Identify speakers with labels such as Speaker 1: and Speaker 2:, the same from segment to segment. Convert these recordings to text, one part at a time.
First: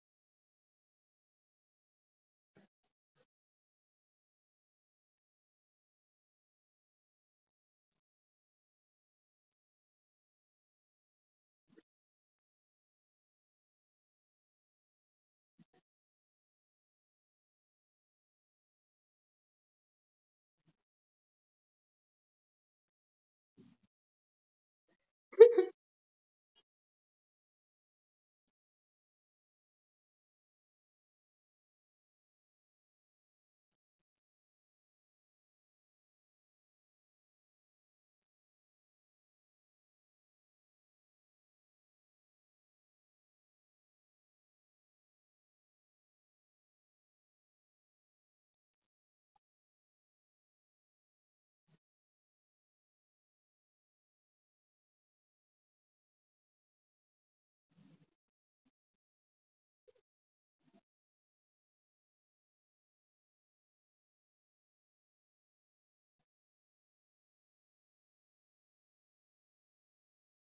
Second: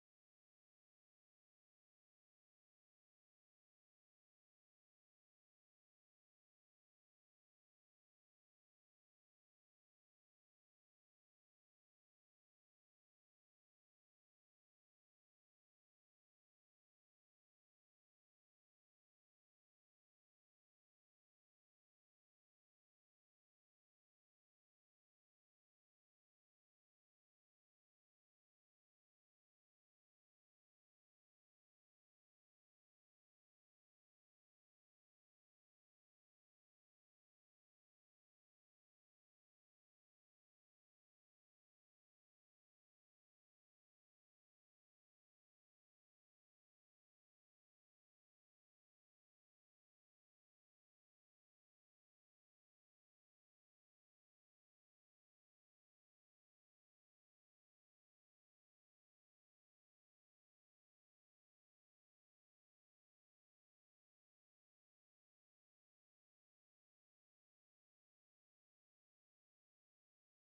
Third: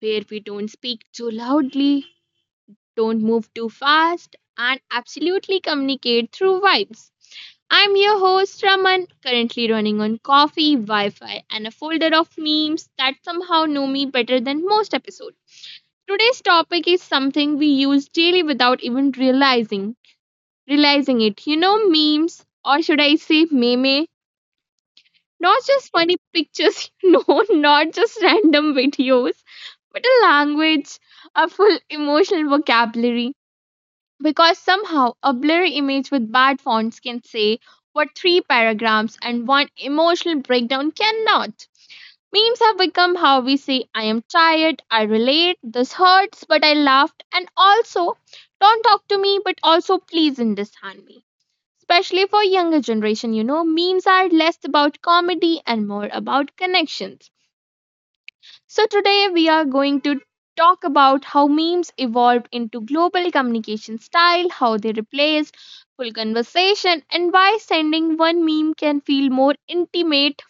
Speaker 1: where we don't speak too loudly, don't move too fast, and absolutely communicate through vibes. I'm your host Raman, currently running on coffee, Wi Fi, and a folder of memes that somehow know me better than most episodes. Today's topic is something we use daily without even realizing it, memes, or should I say meme? Not just funny pictures, not just random videos, but a language, a full emotional vocabulary. Because somehow a blurry image with bad fonts can say what three paragraphs and one emotional breakdown cannot. Memes have become how we say, I am tired, I relate, this hurts, but I laughed, and also, don't talk to me, but also please understand me. Especially for younger generation, memes are less about comedy and more about connections. So today we are going to talk about how memes evolved into global communication style, how they replaced full conversation, and why sending one meme can feel more intimate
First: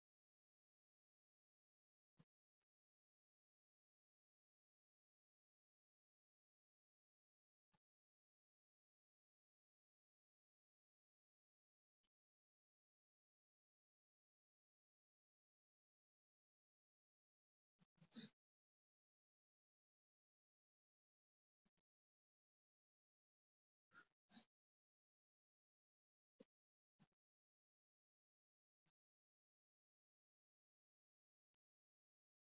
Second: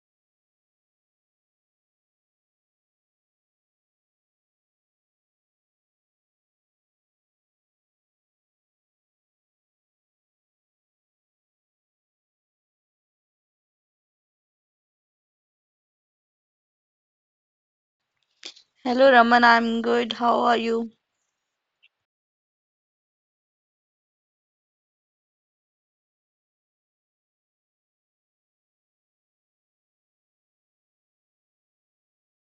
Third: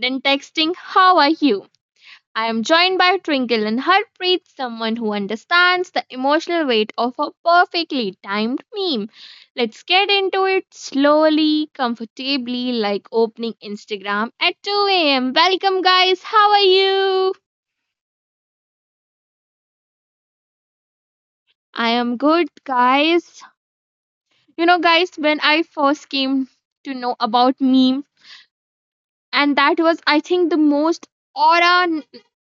Speaker 1: than texting how are you. I am joined by Twinkle and Harpreet, someone who understands the emotional weight of a perfectly timed meme. Let's get into it slowly, comfortably, like opening Instagram at 2 a.m. Welcome, guys. How are you?
Speaker 2: Hello Raman, I'm good. How are you?
Speaker 1: I am good, guys. You know, guys, when I first came to know about meme, and that was, I think, the most aura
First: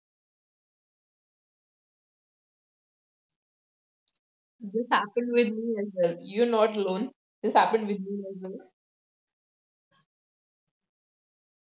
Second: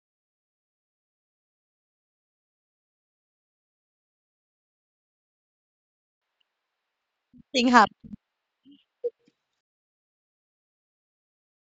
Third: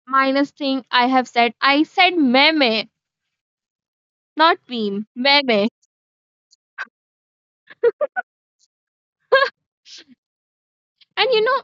Speaker 1: minus thing I have said. I said meme, not
Speaker 3: This
Speaker 1: meme,
Speaker 3: happened with
Speaker 1: meme.
Speaker 3: me as well. You're not alone. This
Speaker 2: Thing
Speaker 3: happened with
Speaker 2: happened.
Speaker 3: me as well.
Speaker 1: And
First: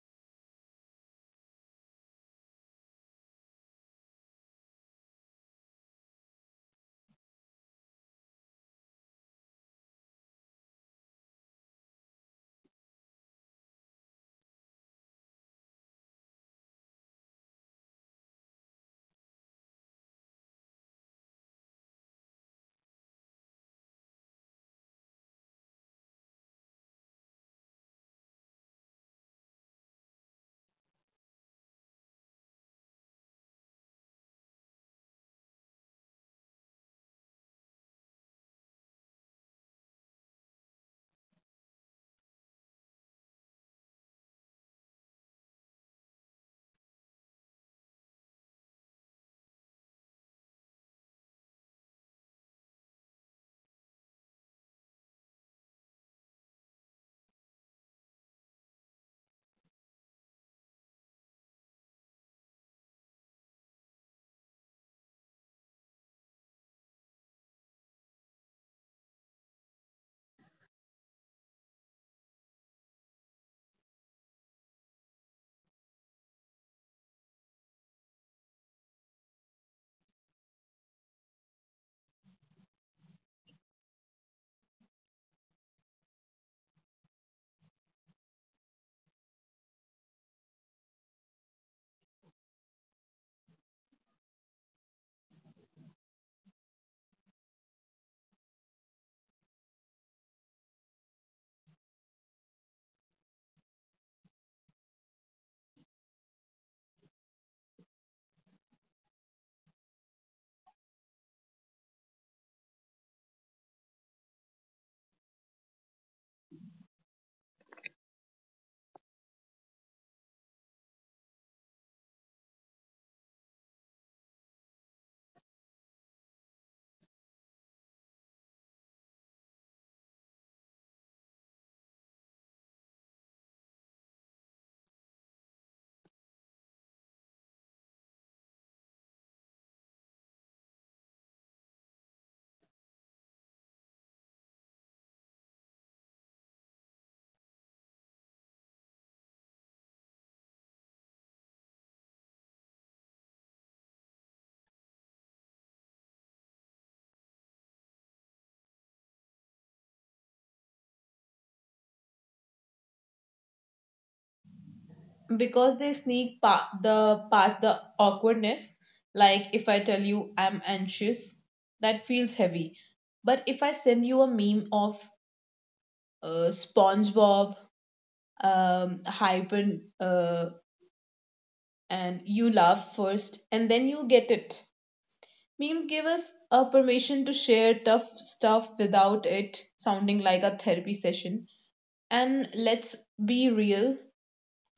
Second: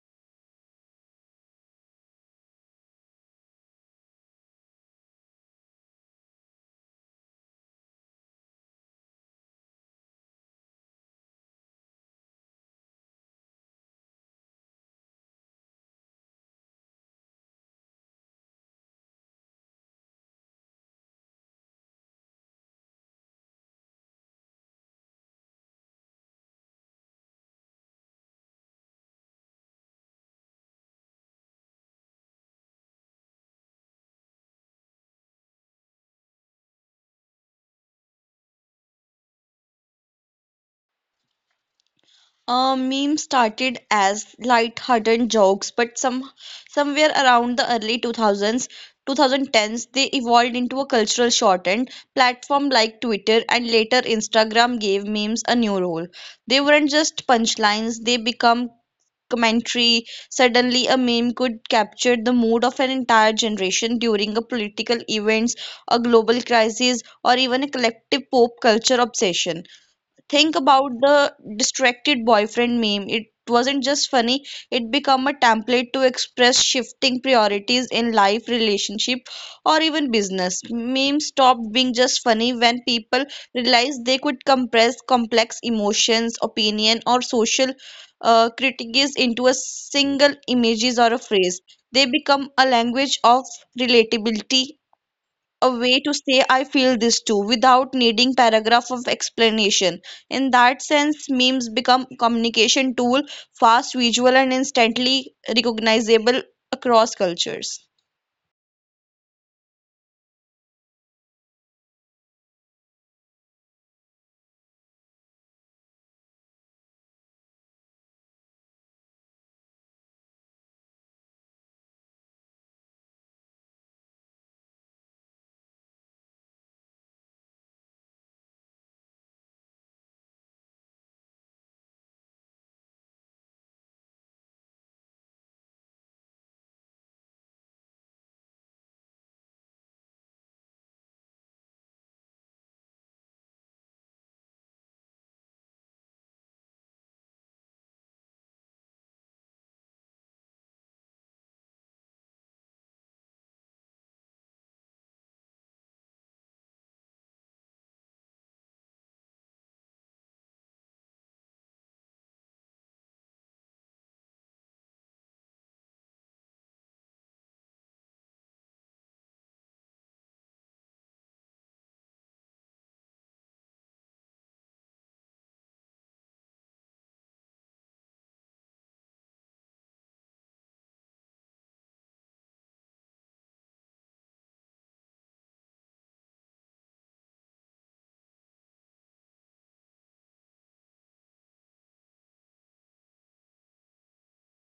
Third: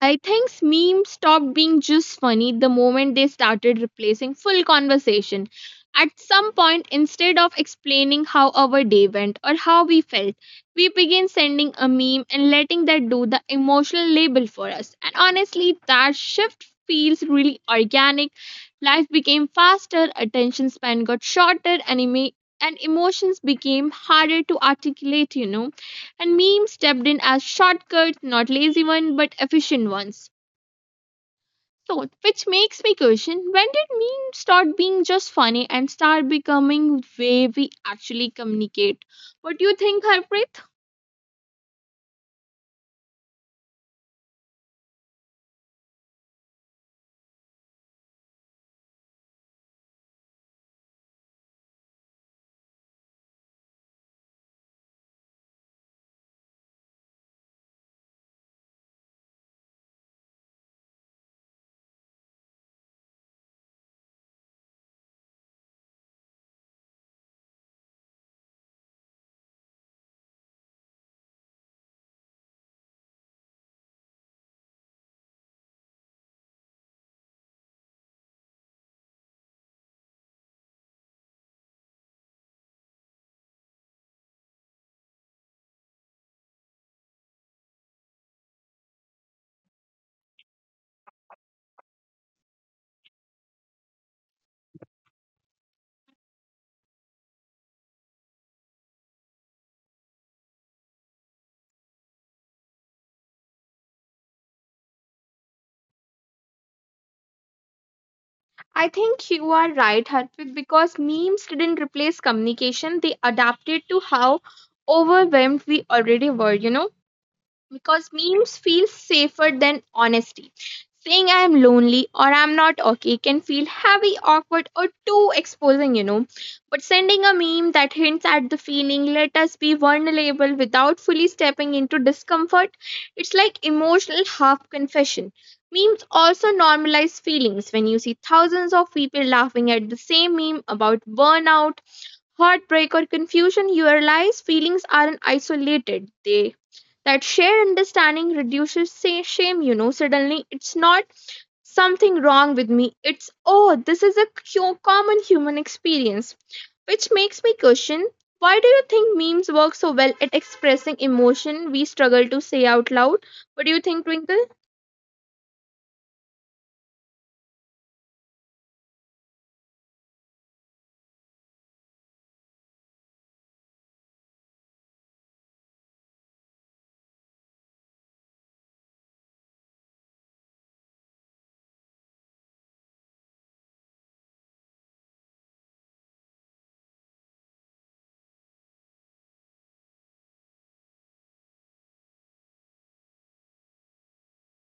Speaker 1: I think memes stopped being just funny the moment they started replacing full conversation. At some point, instead of explaining how our day went or how we felt, we began sending a meme and letting that do the emotional label for us. And honestly, that shift feels really organic. Life became faster, attention span got shorter, and emotions became harder to articulate, and memes stepped in as shortcuts, not lazy ones, but efficient ones. So, which makes me question, when did memes start being just funny and start becoming way we actually communicate? What do you think, Harpreet?
Speaker 2: Meme started as light-hearted jokes, but somewhere around the early 2000s, 2010s, they evolved into a cultural shortened platform like Twitter and later Instagram gave memes a new role. They weren't just punchlines, they become commentary. Suddenly, a meme could capture the mood of an entire generation during a political events, a global crisis, or even a collective pop culture obsession. Think about the distracted boyfriend meme. It wasn't just funny, it became a template to express shifting priorities in life, relationship, or even business. Memes stopped being just funny when people realized they could compress complex emotions, opinion, or social critiques into a single images or a phrase. They become a language of relatability, a way to say I feel this too without needing paragraph of explanation. In that sense, memes become communication tool, fast, visual and instantly recognizable across cultures.
Speaker 1: I think you are right, Harpreet, because memes didn't replace communication. They adapted to how overwhelmed we already were. Because memes feel safer than honesty. Saying I'm lonely or I'm not okay can feel heavy, awkward, or too exposing. But sending a meme that hints at the feeling, let us be vulnerable without fully stepping into discomfort, it's like emotional half confession. Memes also normalize feelings when you see thousands of people laughing at the same meme about burnout, heartbreak, or confusion, you realize feelings aren't isolated. They That shared understanding reduces shame. Suddenly, it's not something wrong with me. It's, oh, this is a common human experience. Which makes me question, why do you think memes work so well at expressing emotion we struggle to say out loud? What do you think, Twinkle?
Speaker 3: Because they sneak pa- the past the awkwardness. Like if I tell you I'm anxious, that feels heavy. But if I send you a meme of SpongeBob, hyper, uh, and you laugh first, and then you get it. Memes give us a permission to share tough stuff without it sounding like a therapy session. And let's be real,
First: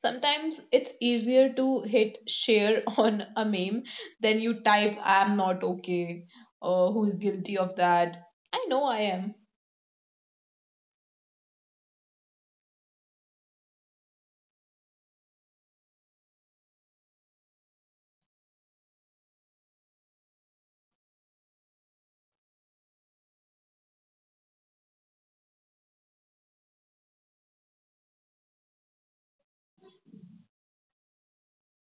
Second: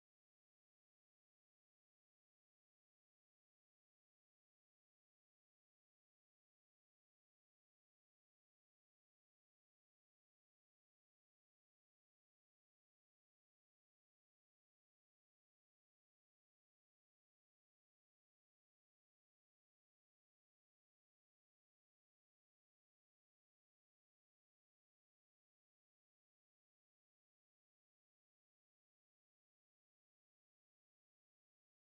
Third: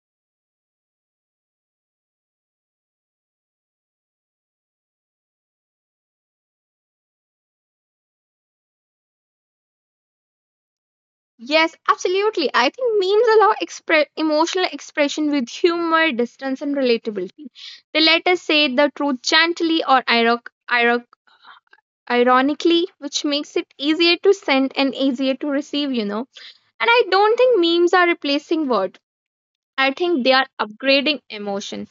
Speaker 3: sometimes it's easier to hit share on a meme than you type, I'm not okay, or who's guilty of that. I know I am.
Speaker 1: Yes, absolutely. I think memes allow emotional expression with humor, distance, and relatability. They let us say the truth gently or ironically, which makes it easier to send and easier to receive. And I don't think memes are replacing words. I think they are upgrading emotion.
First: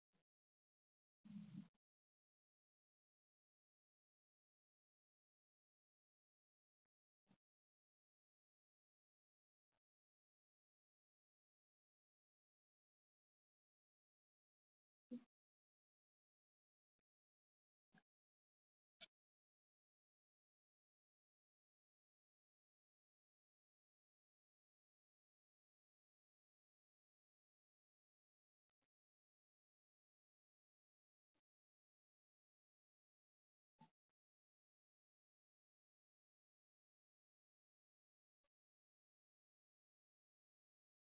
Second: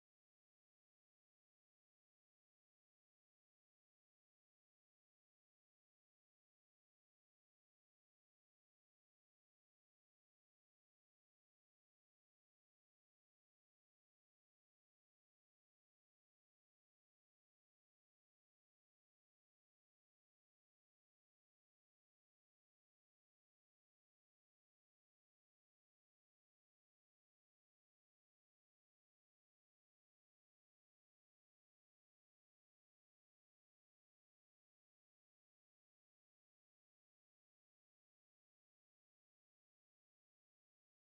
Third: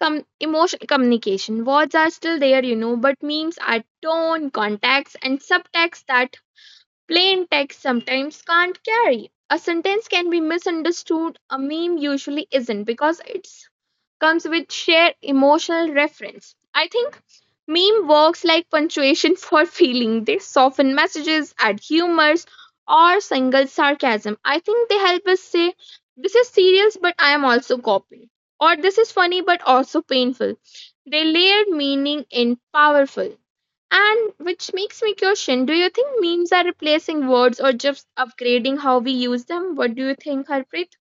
Speaker 1: Emotion communication. Words are still there, but memes are tone, context, and subtext that plain text sometimes can't carry. A sentence can be misunderstood, a meme usually isn't because it's comes with shared emotional reference. I think meme works like punctuation for feeling. They soften messages, add humors, or single sarcasm. I think they help us say, this is serious, but I am also copying, or this is funny, but also painful. They layered meaning in powerful. And which makes me question, do you think memes are replacing words or just upgrading how we use them? What do you think, Harpreet?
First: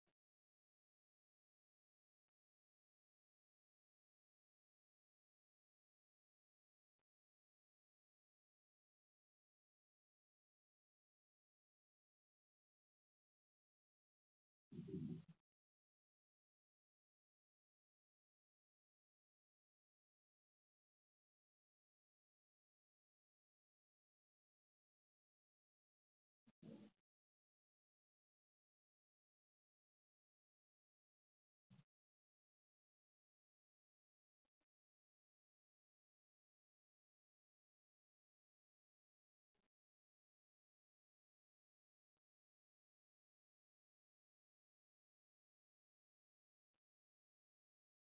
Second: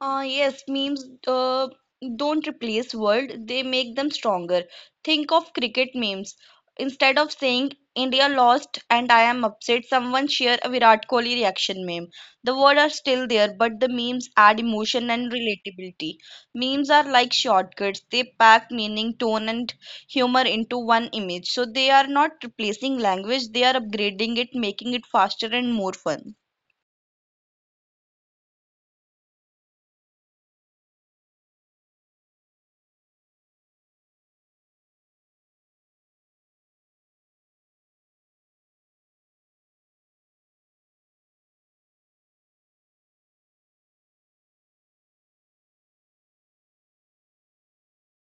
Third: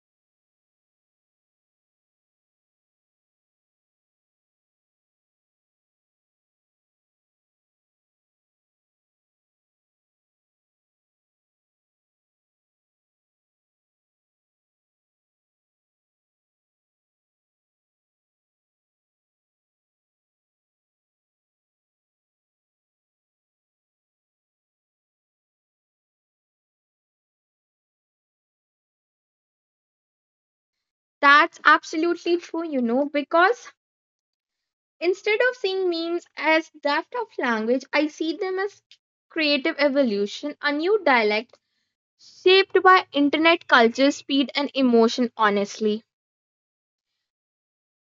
Speaker 2: Yes, memes don't replace world, they make them stronger. Think of cricket memes. Instead of saying India lost and I am upset, someone share a Virat Kohli reaction meme. The words are still there, but the memes add emotion and relatability. Memes are like shortcuts, they pack meaning, tone, and humor into one image. So they are not replacing language, they are upgrading it, making it faster and more fun.
Speaker 1: That's absolutely true, because instead of seeing memes as theft of language, I see them as creative evolution, a new dialect shaped by internet culture, speed, and emotion, honestly.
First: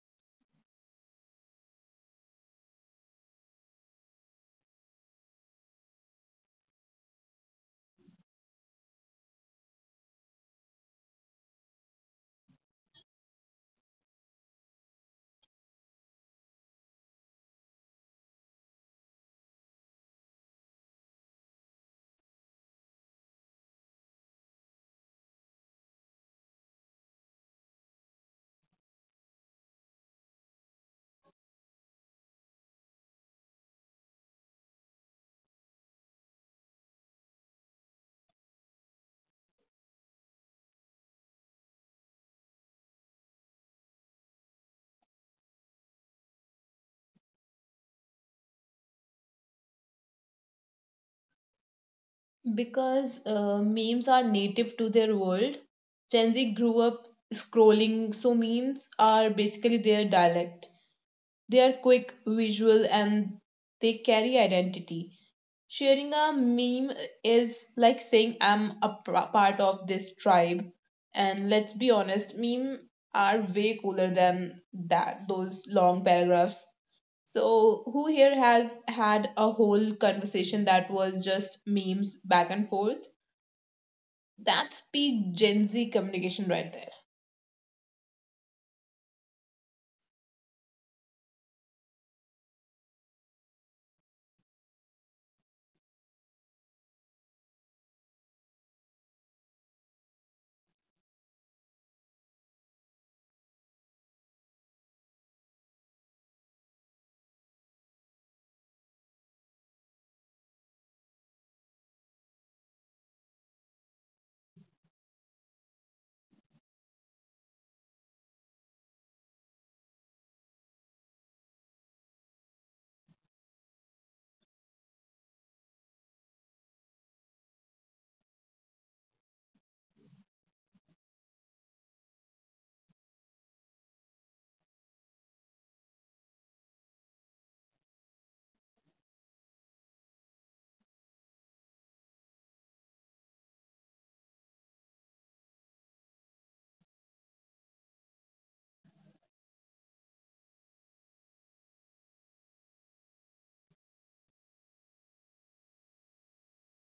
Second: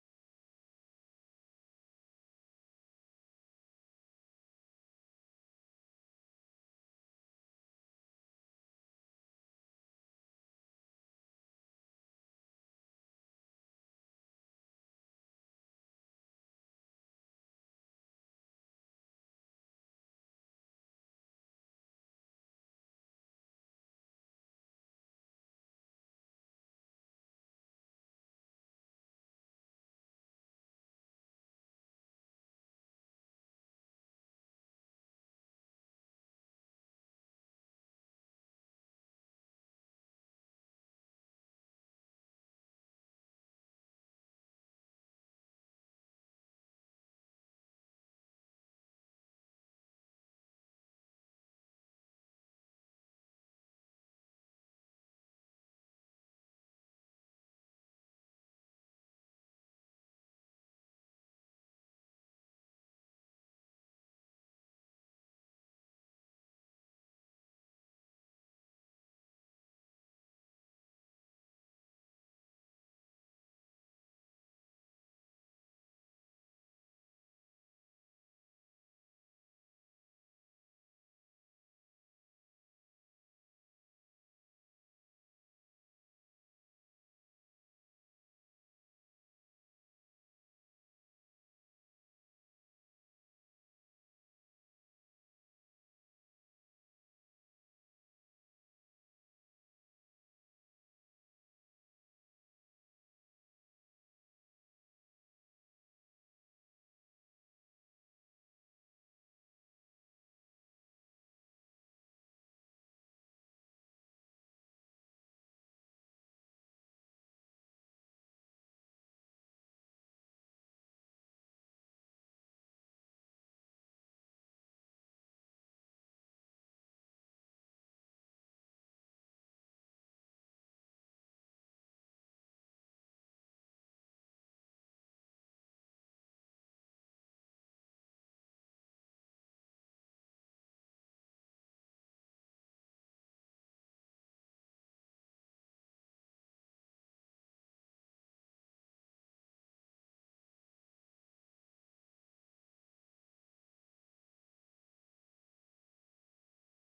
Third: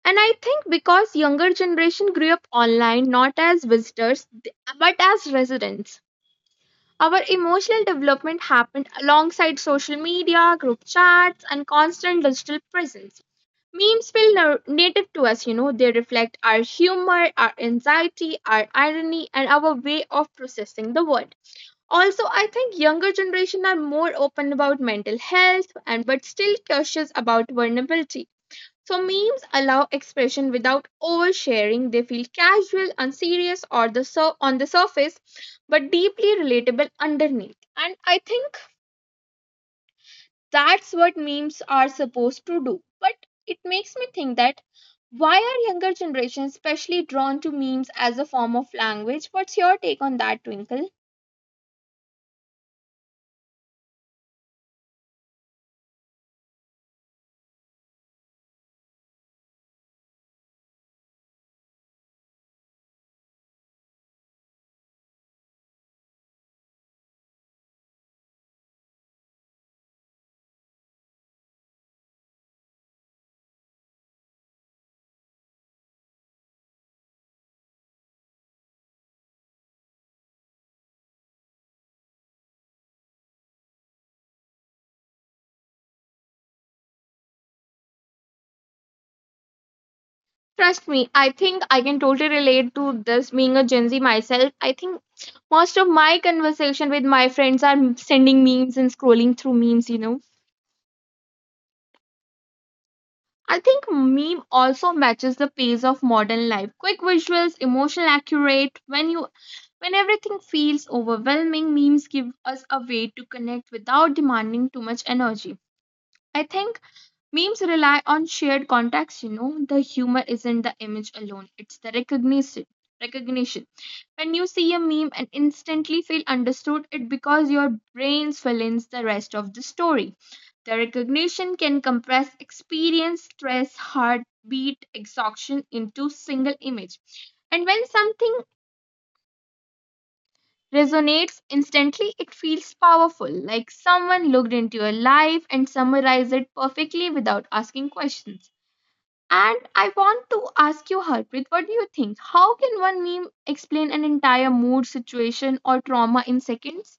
Speaker 1: And I think because younger generation grew up online not as visitors but as residents. Our emotional development happened alongside social media, group chats, and constant digital presence. Memes feel native to us, they reflect our humor, our anxiety, our irony, and our way of processing the world. Also, I think younger generation are more open about mental health and but still cautious about vulnerability. So memes allow expression without oversharing. They feel casual, unserious, or on the surface, but deeply relatable underneath. And I think that's what memes are supposed to do. But it makes me think that, why are younger generations especially drawn to memes as a form of language? What's your take on that, Twinkle?
Speaker 3: Because memes are native to their world. Gen Z grew up scrolling, so memes are basically their dialect. They are quick, visual, and they carry identity. Sharing a meme is like saying I'm part of this tribe. And let's be honest, memes are way cooler than that, those long paragraphs. So, who here has had a whole conversation that was just memes back and forth? That's peak Gen Z communication right
Speaker 1: Trust me, I think I can totally relate to this being a Gen Z myself. I think most of my conversation with my friends are sending memes and scrolling through memes. I think meme also matches the pace of modern life. Quick visuals, emotional accurate. When everything feels overwhelming, memes give us a way to connect without demanding too much energy. I think memes rely on shared context. The humor isn't the image alone, it's the recognition. When you see a meme and instantly feel understood, it because your brain fill in the rest of the story. The recognition can compress experience, stress, heartbeat, exhaustion into single image. And when something resonates instantly, it feels powerful, like someone looked into your life and summarized it perfectly without asking questions. And I want to ask you, Harpreet, what do you think? How can one meme explain an entire mood, situation, or trauma in seconds?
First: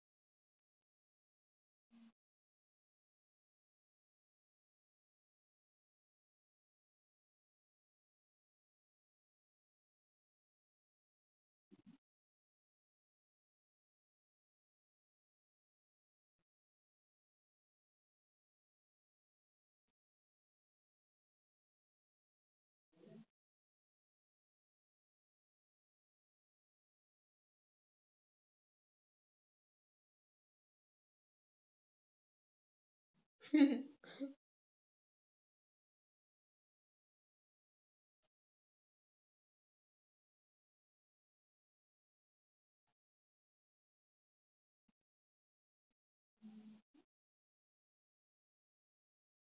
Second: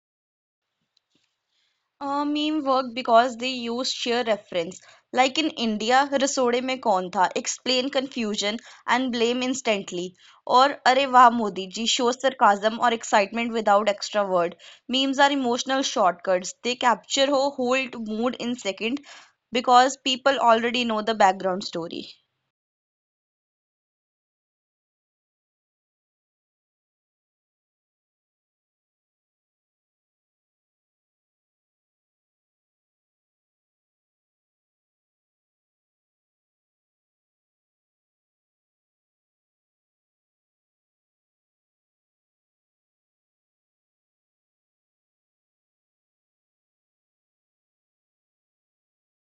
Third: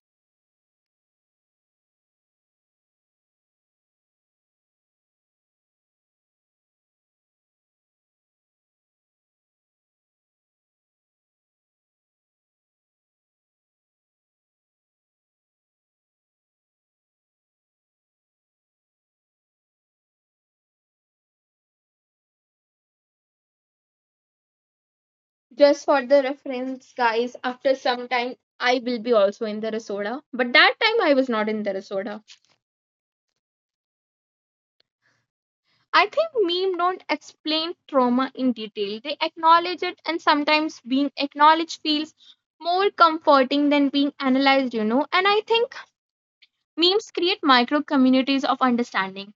Speaker 2: Memes work because they use sheer reference. Like in India, "Rasode me koi tha" explain confusion and blame instantly. Or "Arey wah Modi ji" shows their kaazam and excitement without extra words. Memes are emotional shortcuts. They capture or hold mood in second because people already know the background story.
Speaker 1: Just for the reference, guys, after some time, I will be also in the Resoda. But that time, I was not in the Resoda.
Speaker 3: there.
Speaker 1: I think meme don't explain trauma in detail. They acknowledge it, and sometimes being acknowledged feels more comforting than being analyzed. And I think memes create micro communities of understanding.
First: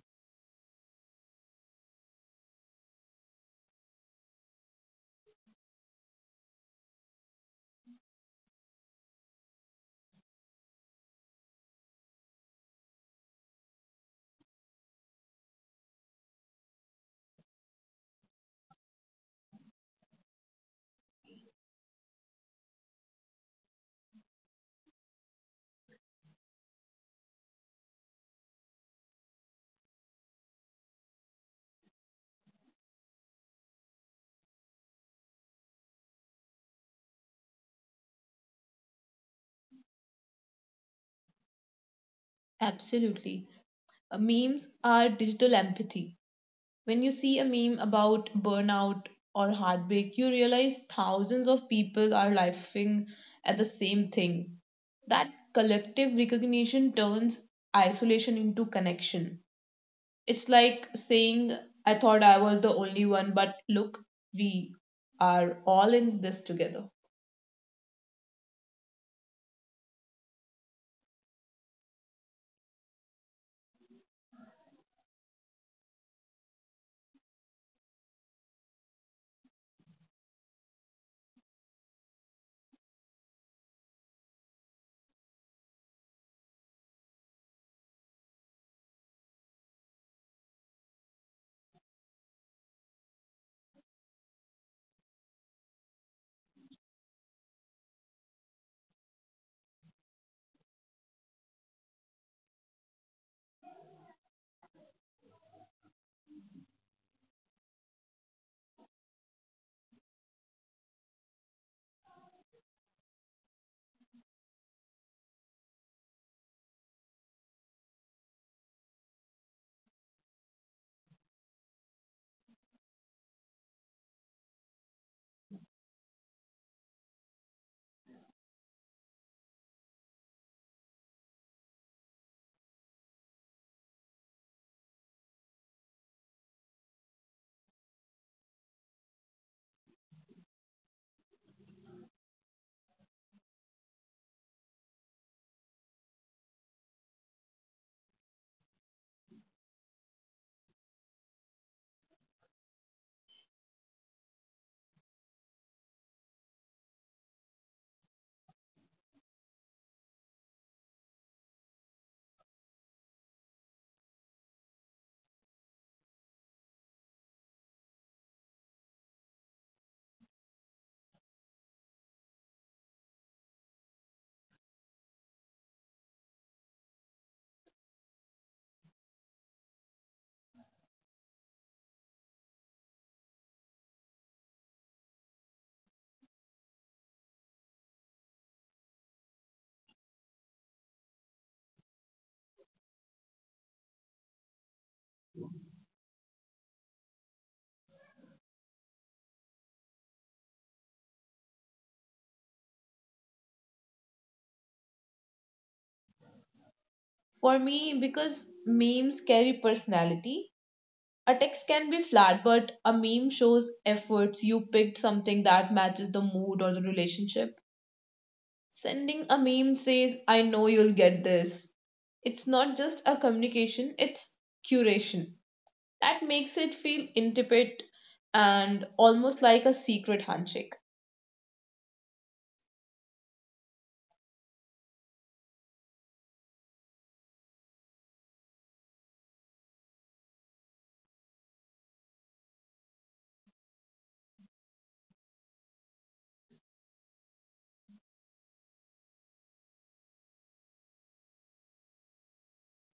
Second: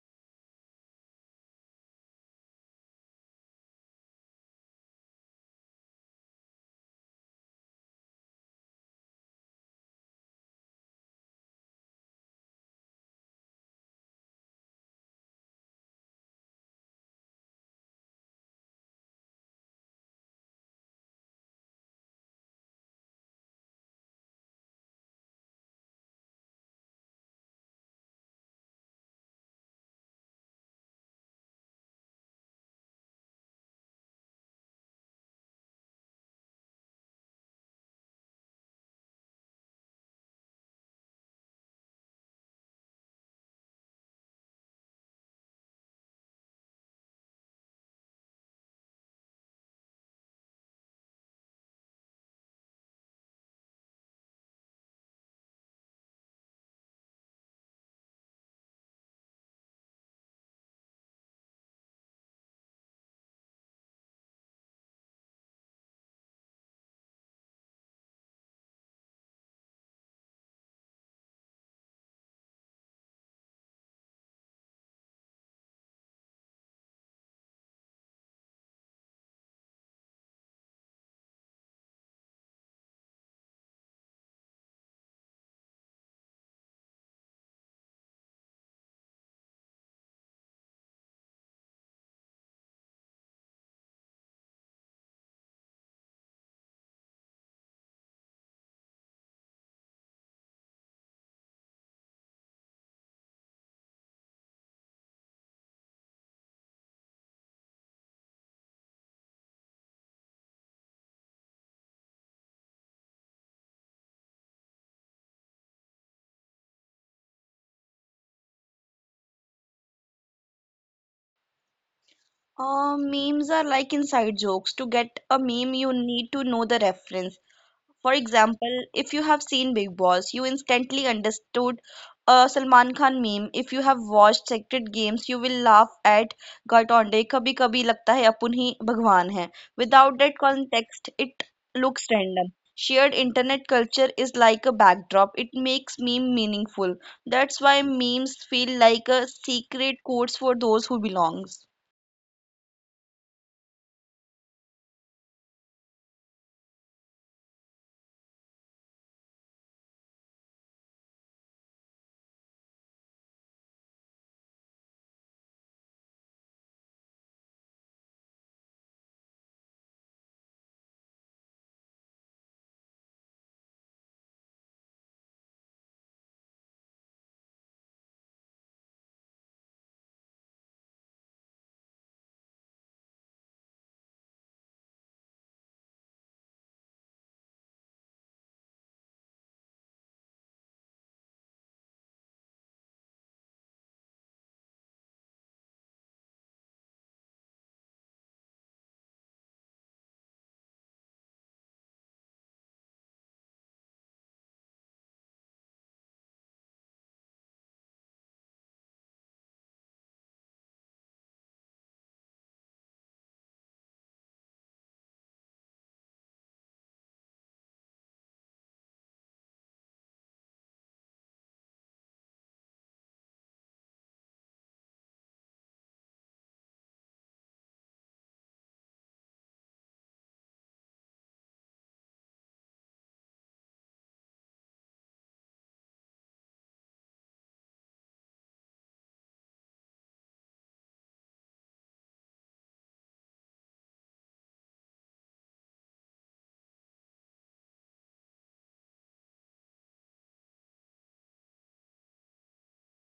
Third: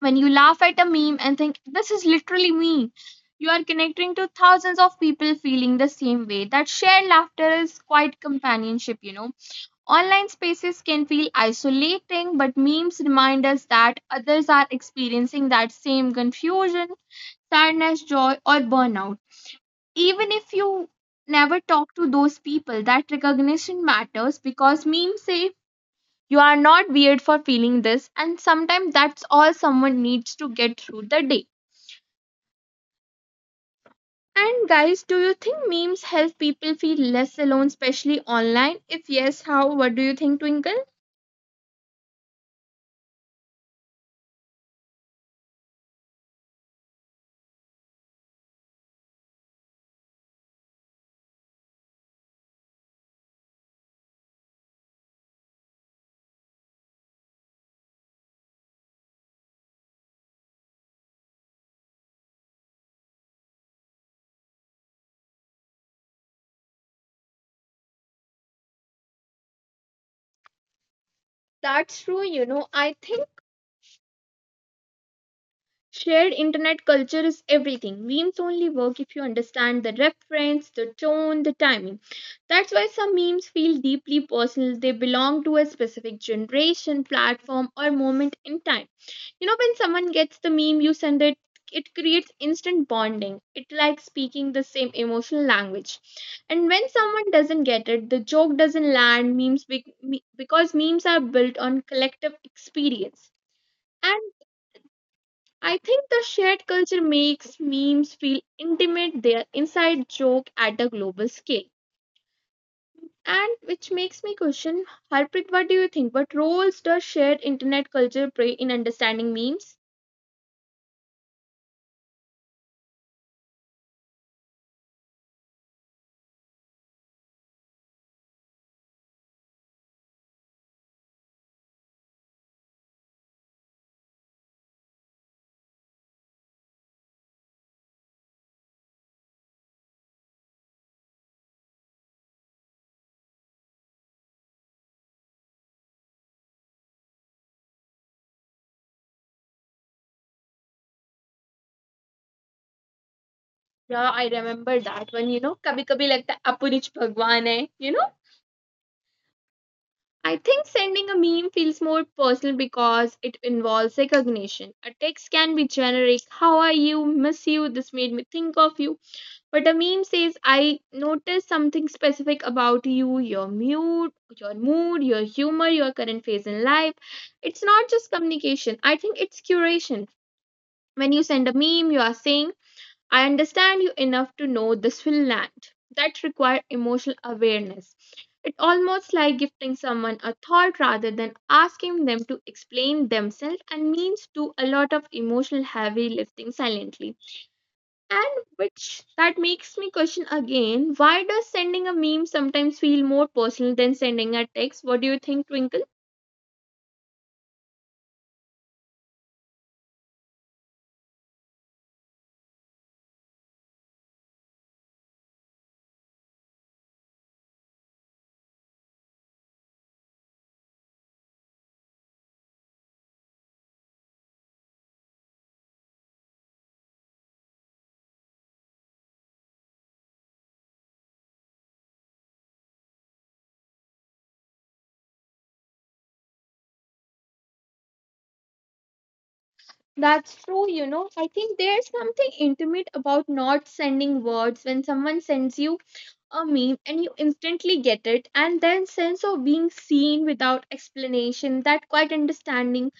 Speaker 1: When you laugh at a meme and think, this is literally me, you are connecting to thousands of people feeling the same way. That shared laughter is quite companionship. Online spaces can feel isolating, but memes remind us that others are experiencing that same confusion, sadness, joy, or burnout. Even if you never talk to those people, that recognition matters because memes say you are not weird for feeling this, and sometimes that's all someone needs to get through the day. And guys, do you think memes help people feel less alone, especially online? If yes, how? What do you think, Twinkle?
Speaker 3: Absolutely. Memes are digital empathy. When you see a meme about burnout or heartbreak, you realize thousands of people are laughing at the same thing. That collective recognition turns isolation into connection. It's like saying, I thought I was the only one, but look, we are all in this together.
Speaker 1: That's true. I think shared internet culture is everything. Memes only work if you understand the reference, the tone, the timing. That's why some memes feel deeply personal. They belong to a specific generation, platform, or moment in time. You know, when someone gets the meme you send it, it creates instant bonding. It like speaking the same emotional language. And when someone doesn't get it, the joke doesn't land because memes are built on collective experience. I think the shared culture makes memes feel intimate, their inside joke at a global scale. And which makes me question, Harpreet, what do you think? What roles does shared internet culture play in understanding memes?
Speaker 2: Memes are like inside jokes. To get a meme, you need to know the reference. For example, if you have seen Big Boss, you instantly understood a Salman Khan meme. If you have watched Sacred Games, you will laugh at Gatonde. कभी कभी लगता है अपुन ही भगवान है. Without that context, it looks random. Shared internet culture is like a backdrop. It makes meme meaningful. That's why memes feel like a secret codes for those who belongs.
Speaker 1: Yeah, I remember that one, kabhi kabhi lagta hai, apunich bhagwan hai, you know? I think sending a meme feels more personal because it involves recognition. A text can be generic, how are you, miss you, this made me think of you. But a meme says, I noticed something specific about you, your mood, your humor, your current phase in life. It's not just communication. I think it's curation. When you send a meme, you are saying, I understand you enough to know this will land. That requires emotional awareness. It's almost like gifting someone a thought rather than asking them to explain themselves, and memes do a lot of emotional heavy lifting silently. And which that makes me question again, why does sending a meme sometimes feel more personal than sending a text? What do you think, Twinkle?
Speaker 3: For me, because memes carry personality, a text can be flat, but a meme shows efforts. You picked something that matches the mood or the relationship. Sending a meme says, I know you'll get this. It's not just a communication, it's curation. That makes it feel intimate and almost like a secret handshake.
Speaker 1: That's true. I think there's something intimate about not sending words. When someone sends you a meme and you instantly get it and then sense of being seen without explanation, that quite understanding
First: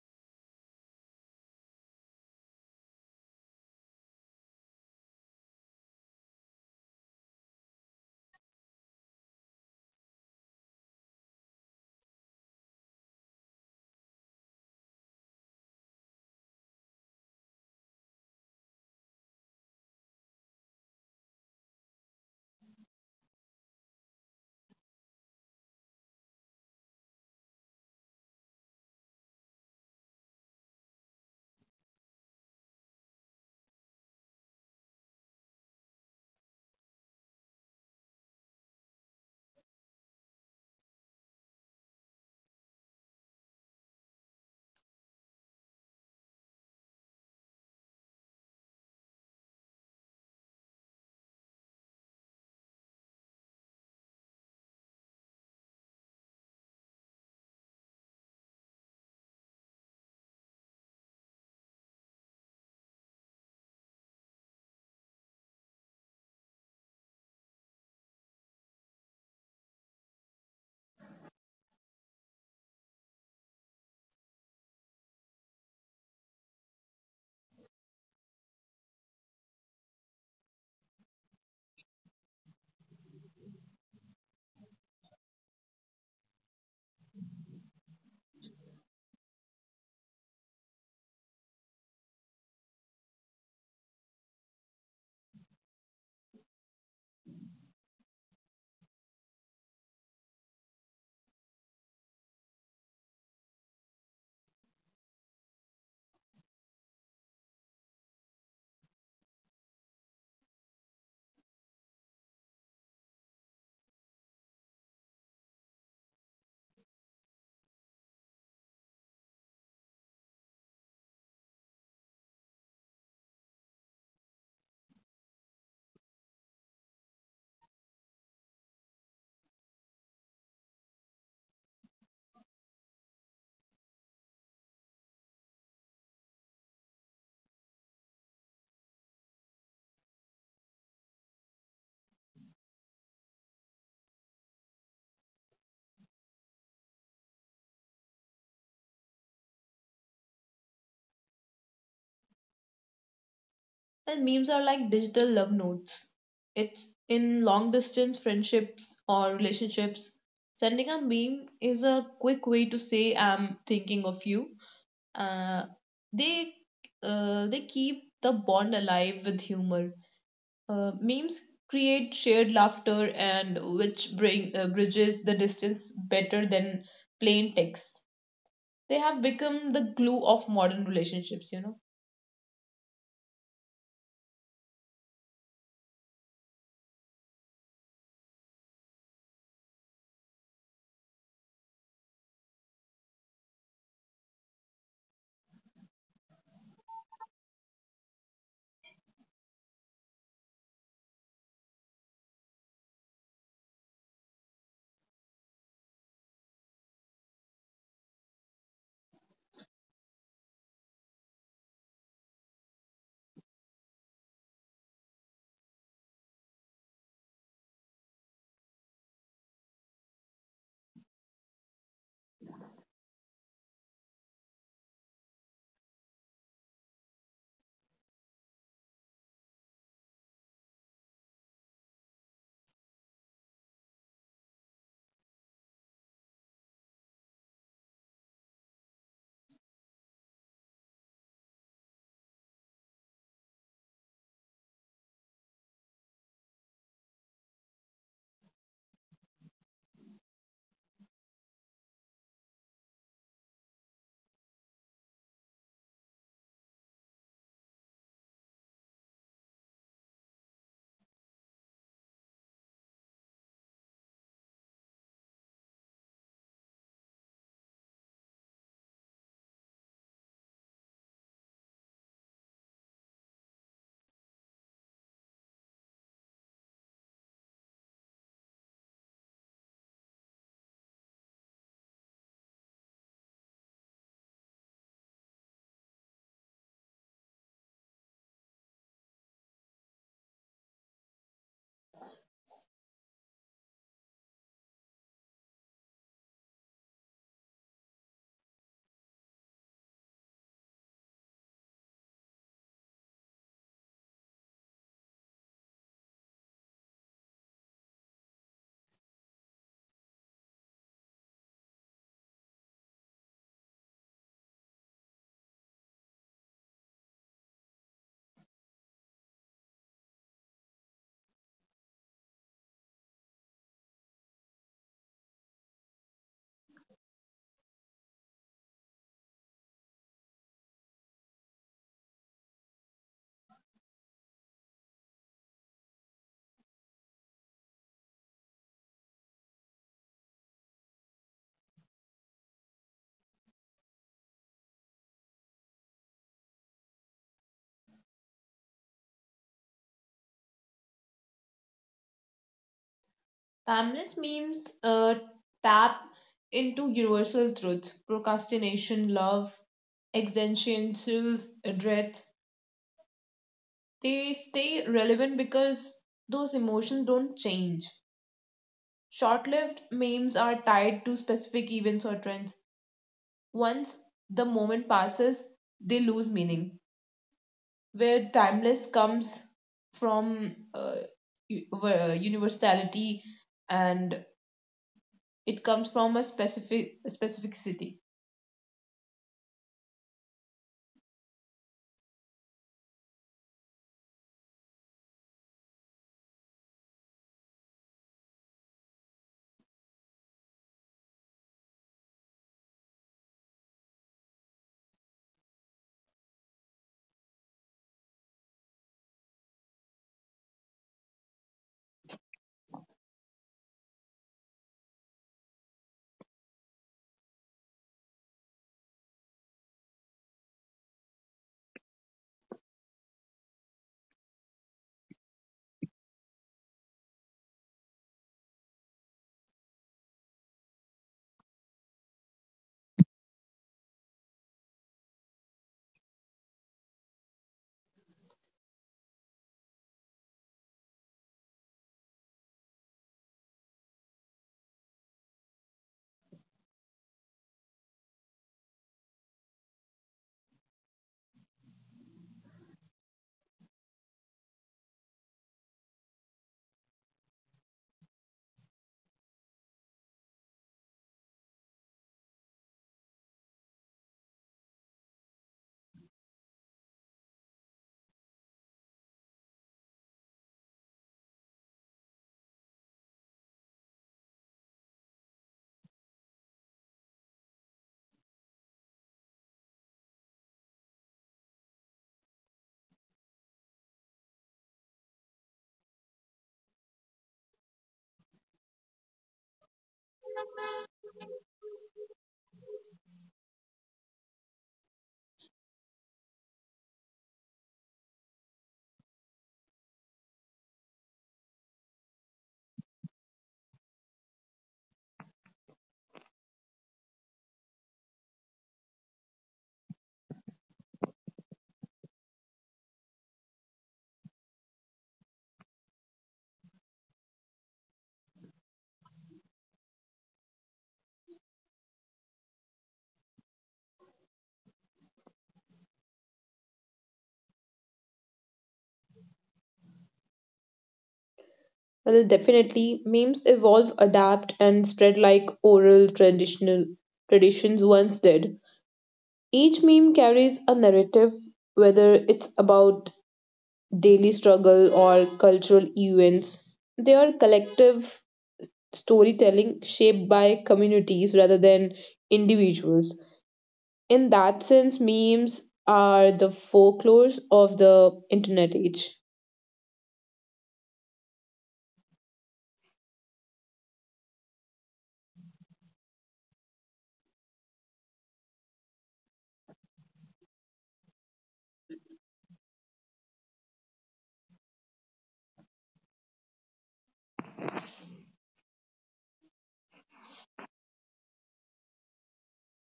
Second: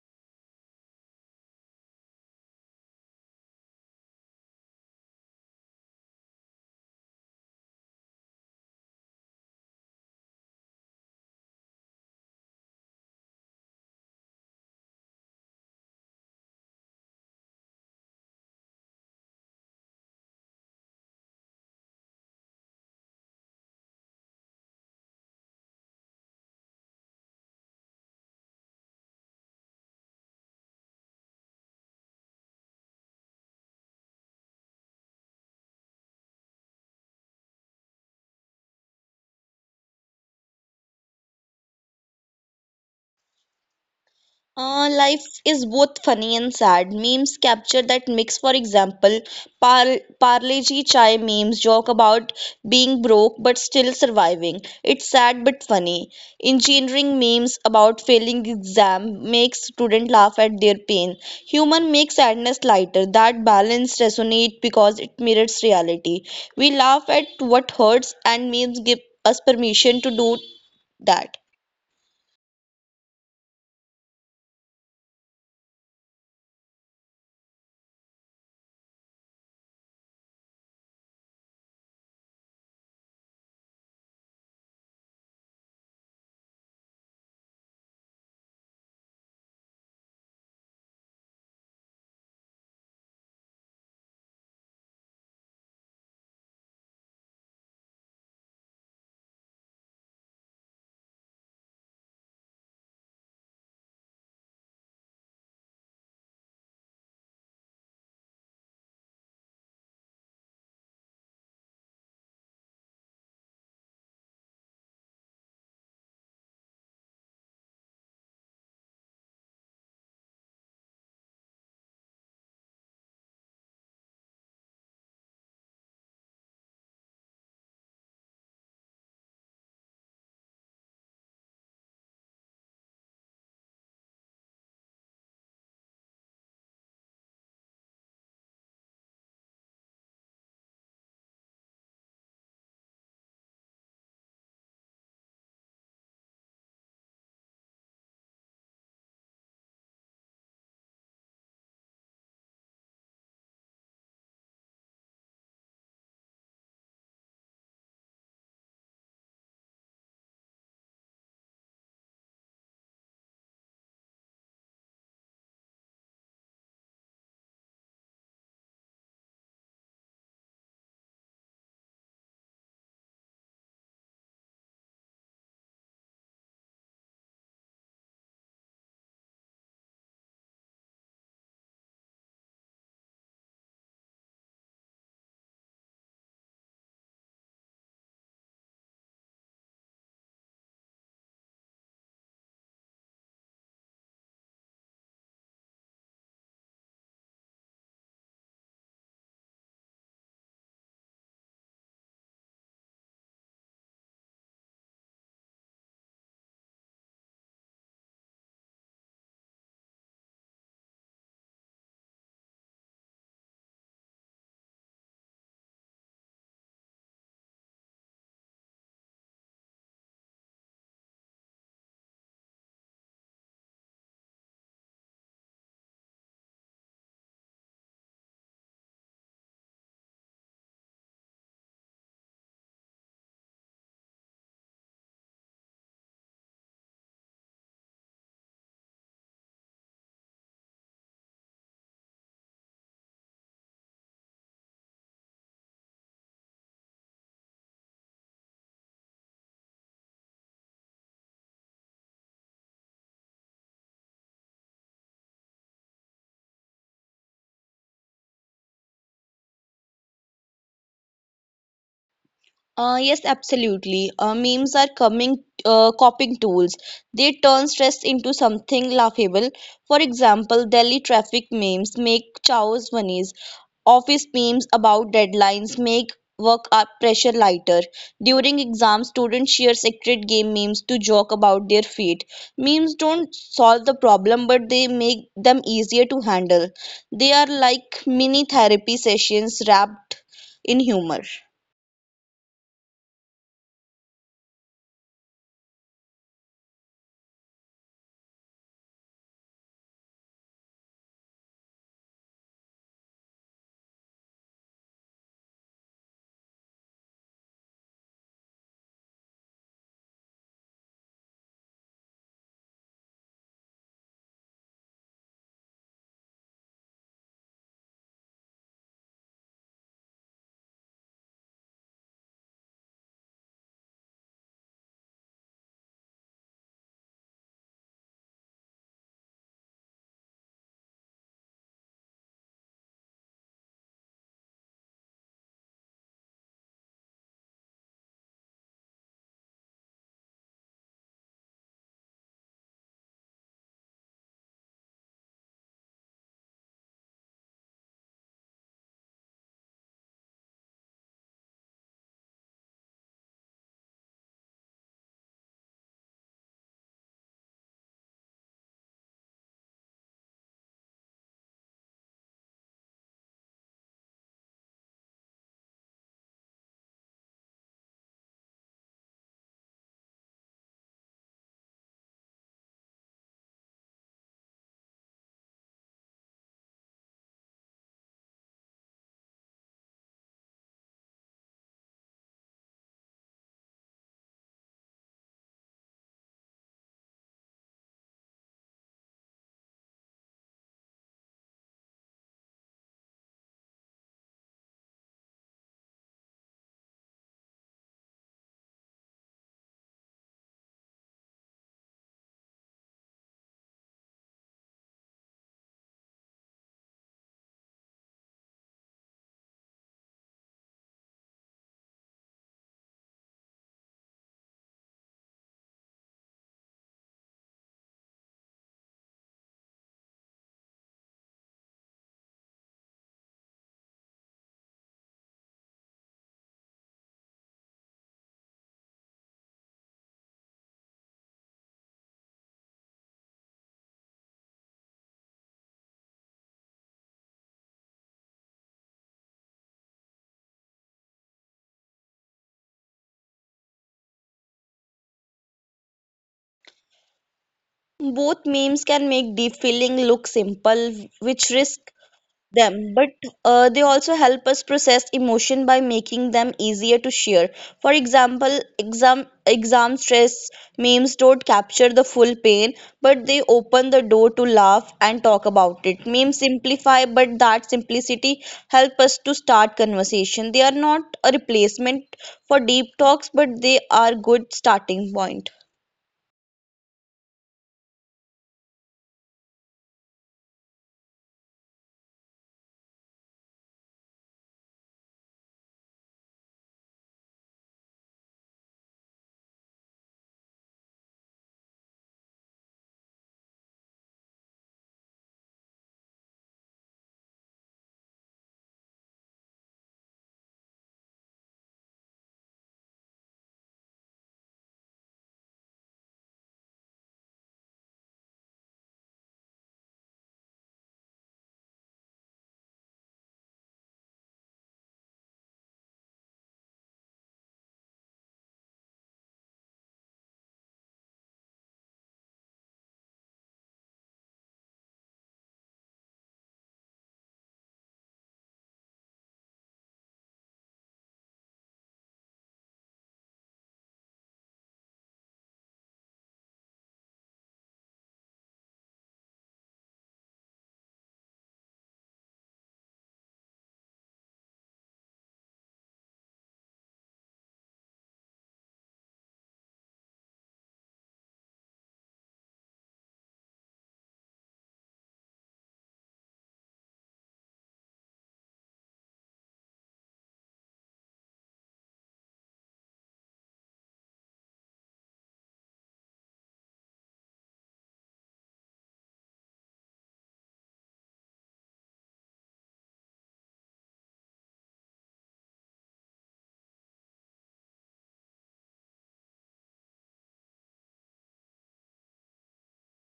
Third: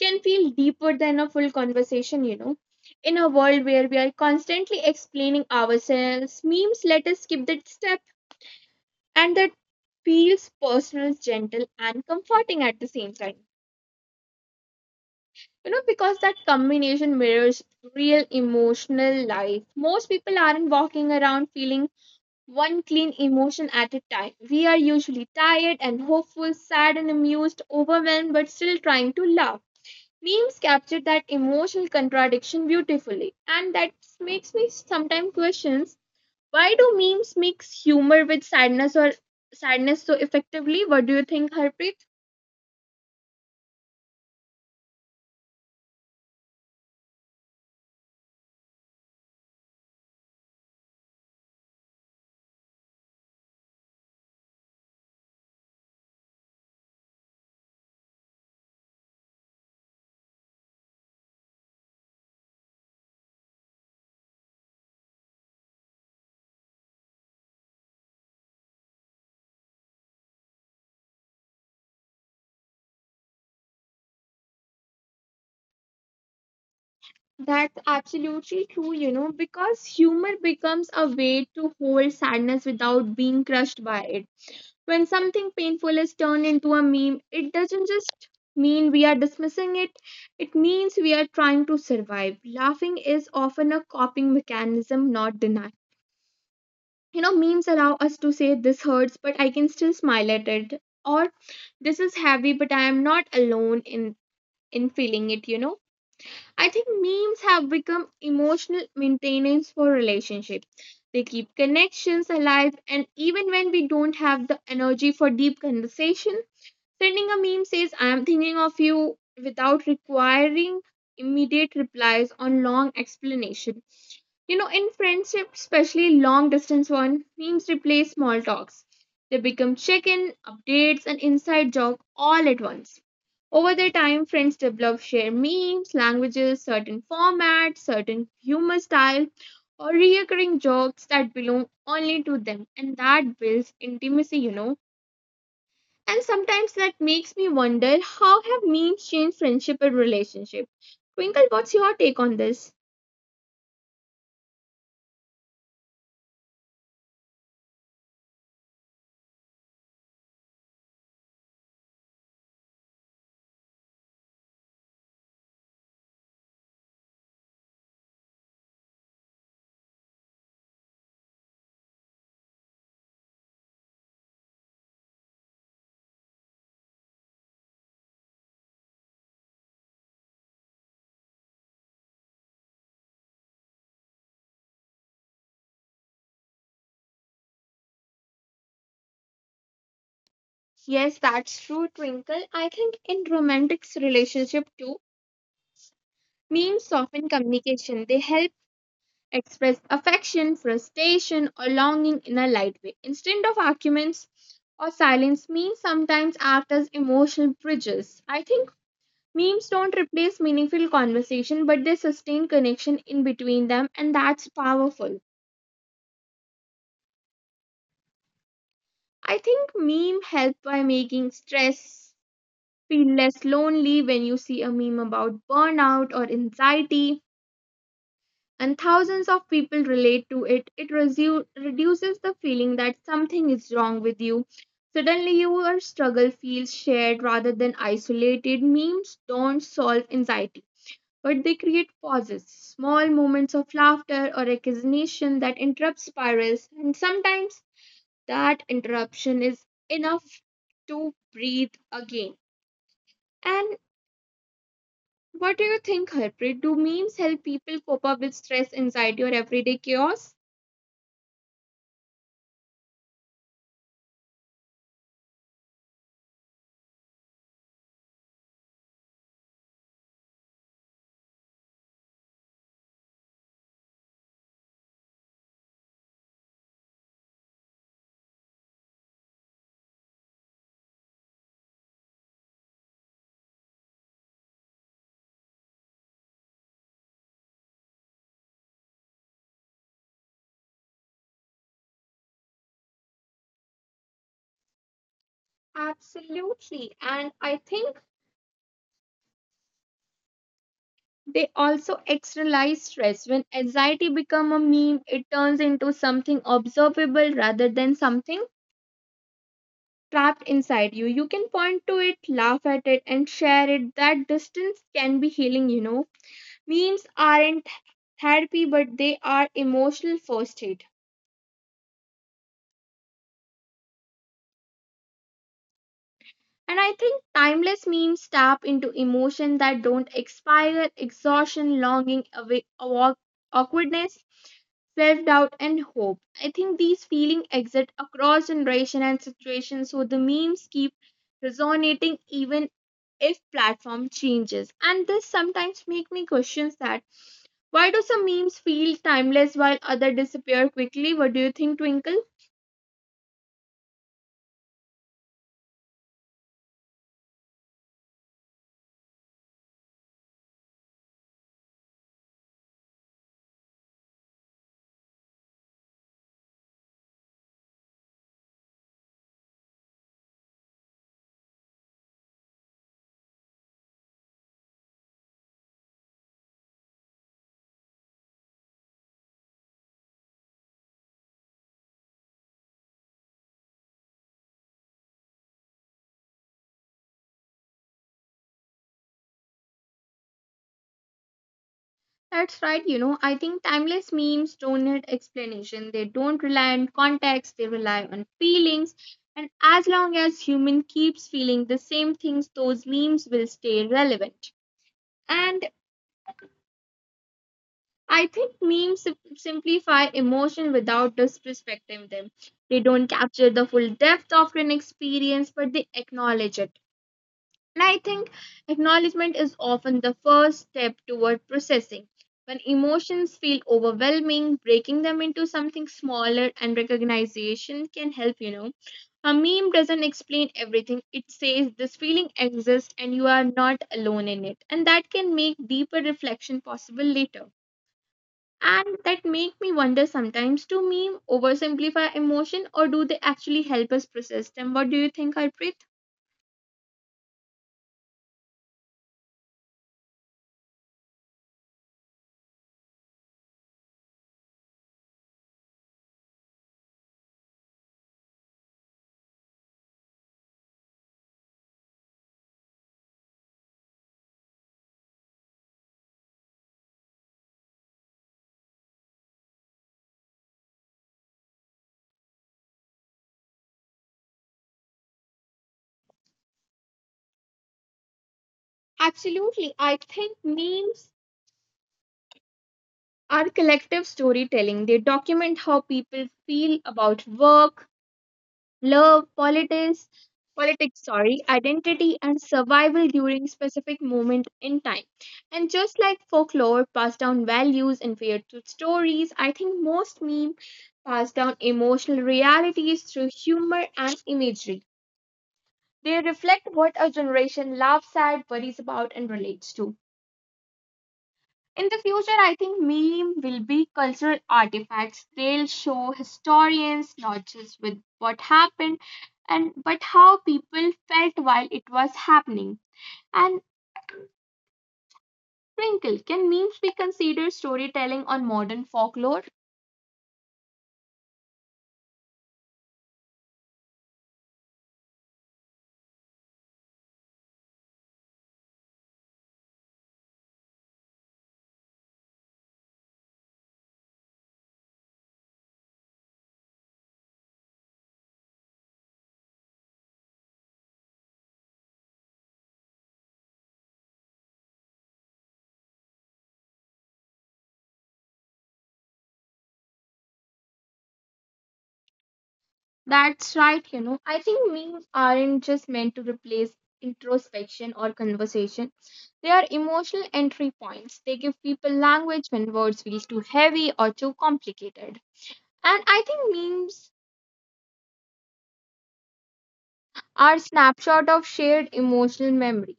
Speaker 1: can feel deeper than a full conversation. In a world where we are constantly explaining ourselves, memes let us skip that step, and that feels personal, gentle, and comforting at the same time. You know, because that combination mirrors real emotional life. Most people aren't walking around feeling one clean emotion at a time. We are usually tired and hopeful, sad and amused, overwhelmed, but still trying to laugh. Memes capture that emotional contradiction beautifully, and that makes me sometimes question, why do memes mix humor with sadness or sadness so effectively? What do you think, Harpreet?
Speaker 2: Life is both funny and sad. Memes capture that mix. For example, par Parle-G Chai memes joke about being broke but still surviving. It's sad but funny. Engineering memes about failing exam makes student laugh at their pain. Humor makes sadness lighter. That balance resonates because it mirrors reality. We laugh at what hurts, and memes give us permission to do that.
Speaker 1: That's absolutely true, you know, because humor becomes a way to hold sadness without being crushed by it. When something painful is turned into a meme, it doesn't just mean we are dismissing it, it means we are trying to survive. Laughing is often a coping mechanism, not denial. You know, memes allow us to say this hurts but I can still smile at it, or this is heavy but I am not alone in feeling it. I think memes have become emotional maintenance for relationships. They keep connections alive, and even when we don't have the energy for deep conversation, sending a meme says I am thinking of you without requiring immediate replies or long explanation. You know, in friendship, especially long distance one, memes replace small talks. They become check in, updates, and inside joke all at once. Over the time, friends develop shared memes, languages, certain formats, certain humor style, or recurring jokes that belong only to them, and that builds intimacy, you know. And sometimes that makes me wonder, how have memes changed friendship and relationship? Twinkle, what's your take on this?
Speaker 3: And memes are like digital love notes. It's in long distance friendships or relationships. Sending a meme is a quick way to say, I'm thinking of you. Uh, they, they keep the bond alive with humor. Memes create shared laughter and which bring bridges the distance better than plain text. They have become the glue of modern relationships, you know.
Speaker 1: Yes, that's true, Twinkle. I think in romantic relationship too, memes soften communication. They help express affection, frustration, or longing in a light way. Instead of arguments or silence, memes sometimes act as emotional bridges. I think memes don't replace meaningful conversation, but they sustain connection in between them, and that's powerful. I think meme help by making stress feel less lonely. When you see a meme about burnout or anxiety and thousands of people relate to it, it reduces the feeling that something is wrong with you. Suddenly your struggle feels shared rather than isolated. Memes don't solve anxiety, but they create pauses, small moments of laughter or recognition that interrupt spirals, and sometimes that interruption is enough to breathe again. And what do you think, Harpreet? Do memes help people cope up with stress, anxiety, or everyday chaos?
Speaker 2: Yes, absolutely. Memes are coming coping tools. They turn stress into something laughable. For example, Delhi traffic memes make chaos funnies. Office memes about deadlines make work up pressure lighter. During exams, students share secret game memes to joke about their fate. Memes don't solve the problem, but they make them easier to handle. They are like mini therapy sessions wrapped in humor.
Speaker 1: Absolutely. And I think they also externalize stress. When anxiety become a meme, it turns into something observable rather than something trapped inside you. You can point to it, laugh at it, and share it. That distance can be healing, you know. Memes aren't therapy, but they are emotional first aid. And I think timeless memes tap into emotions that don't expire, exhaustion, longing, awkwardness, self doubt, and hope. I think these feelings exist across generation and situations, so the memes keep resonating even if platform changes. And this sometimes make me question that, why do some memes feel timeless while other disappear quickly? What do you think, Twinkle?
Speaker 3: Timeless memes tap into universal truth, procrastination, love, existential dread. They stay relevant because those emotions don't change. Short lived memes are tied to specific events or trends. Once the moment passes, they lose meaning. Where timeless comes from universality, and it comes from a specificity.
Speaker 1: That's right, you know, I think timeless memes don't need explanation. They don't rely on context, they rely on feelings. And as long as human keeps feeling the same things, those memes will stay relevant. And I think memes simplify emotion without disrespecting them. They don't capture the full depth of an experience, but they acknowledge it. And I think acknowledgement is often the first step toward processing. When emotions feel overwhelming, breaking them into something smaller and recognition can help, you know. A meme doesn't explain everything. It says this feeling exists and you are not alone in it. And that can make deeper reflection possible later. And that make me wonder sometimes, do meme oversimplify emotion or do they actually help us process them? What do you think, Harpreet?
Speaker 2: Both memes can make deep feeling look simple, which risk them, but they also help us process emotion by making them easier to share. For example, exam stress memes don't capture the full pain, but they open the door to laugh and talk about it. Memes simplify, but that simplicity help us to start conversation. They are not a replacement for deep talks, but they are good starting point.
Speaker 1: Absolutely. I think memes our collective storytelling, they document how people feel about work, love, politics, sorry, identity and survival during specific moment in time. And just like folklore passed down values and fear through stories, I think most meme pass down emotional realities through humor and imagery. They reflect what a generation laughs at, worries about, and relates to. In the future, I think meme will be cultural artifacts. They'll show historians not just with what happened and but how people felt while it was happening. And Twinkle, can memes be considered storytelling on modern folklore?
Speaker 3: Well, definitely, memes evolve, adapt, and spread like oral traditional traditions once did. Each meme carries a narrative, whether it's about daily struggle or cultural events. They are collective storytelling shaped by communities rather than individuals. In that sense, memes are the folklores of the internet age.
Speaker 1: That's right, you know. I think memes aren't just meant to replace introspection or conversation. They are emotional entry points. They give people language when words feel too heavy or too complicated. And I think memes are snapshot of shared emotional memory.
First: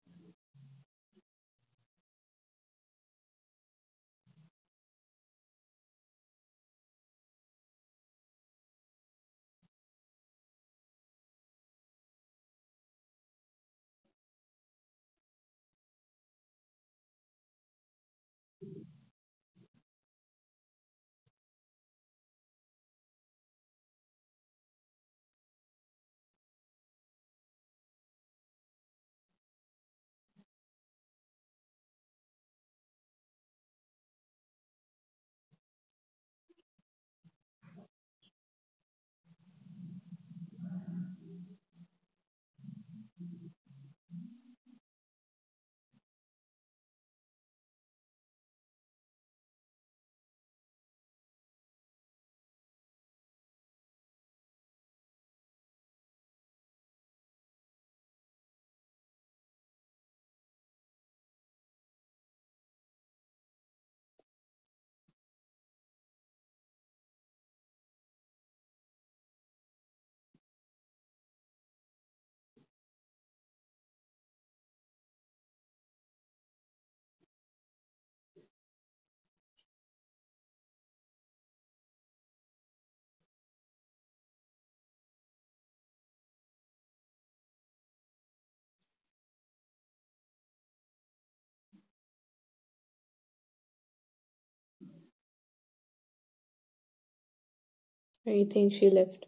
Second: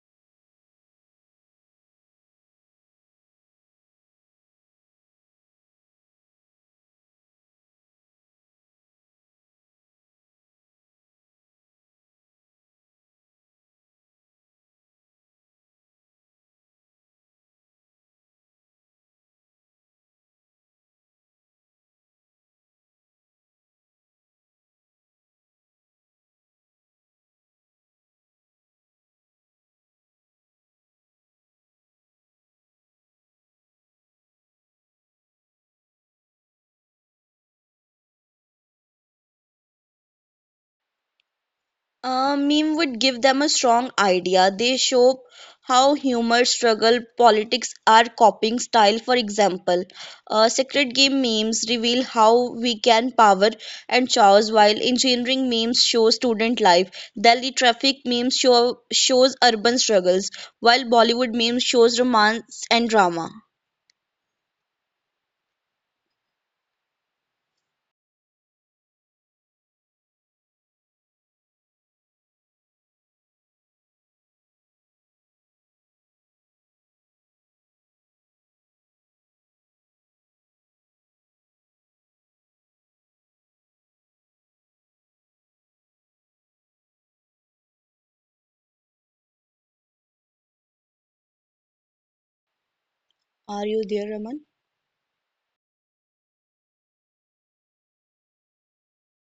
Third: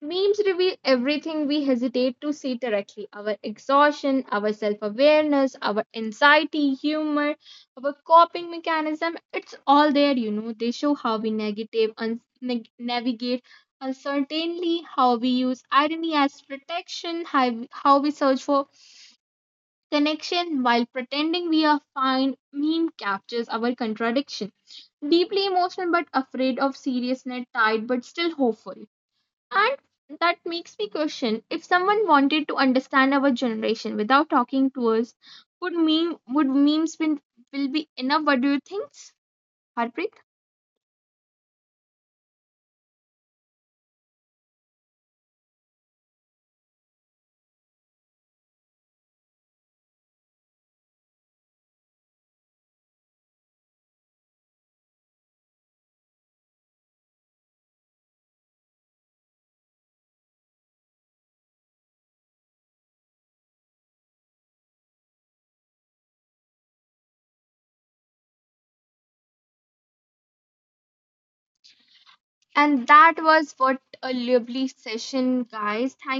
Speaker 1: Memes reveal everything we hesitate to see directly, our exhaustion, our self awareness, our anxiety, humor, our coping mechanism. It's all there, you know. They show how we navigate uncertainty, how we use irony as protection, how we search for connection while pretending we are fine. Meme captures our contradiction, deeply emotional but afraid of seriousness, tired but still hopeful. And that makes me question, if someone wanted to understand our generation without talking to us, would memes will be enough? What do you think, Harpreet?
Speaker 2: A meme would give them a strong idea. They show how humor, struggle, politics are coping style. For example, Secret Game memes reveal how we can power and chores, while engineering memes show student life. Delhi traffic memes show shows urban struggles, while Bollywood memes shows romance and drama.
Speaker 1: And that was, what a lovely session, guys. Thank
Speaker 2: Are you there, Raman?
Speaker 3: I think she left.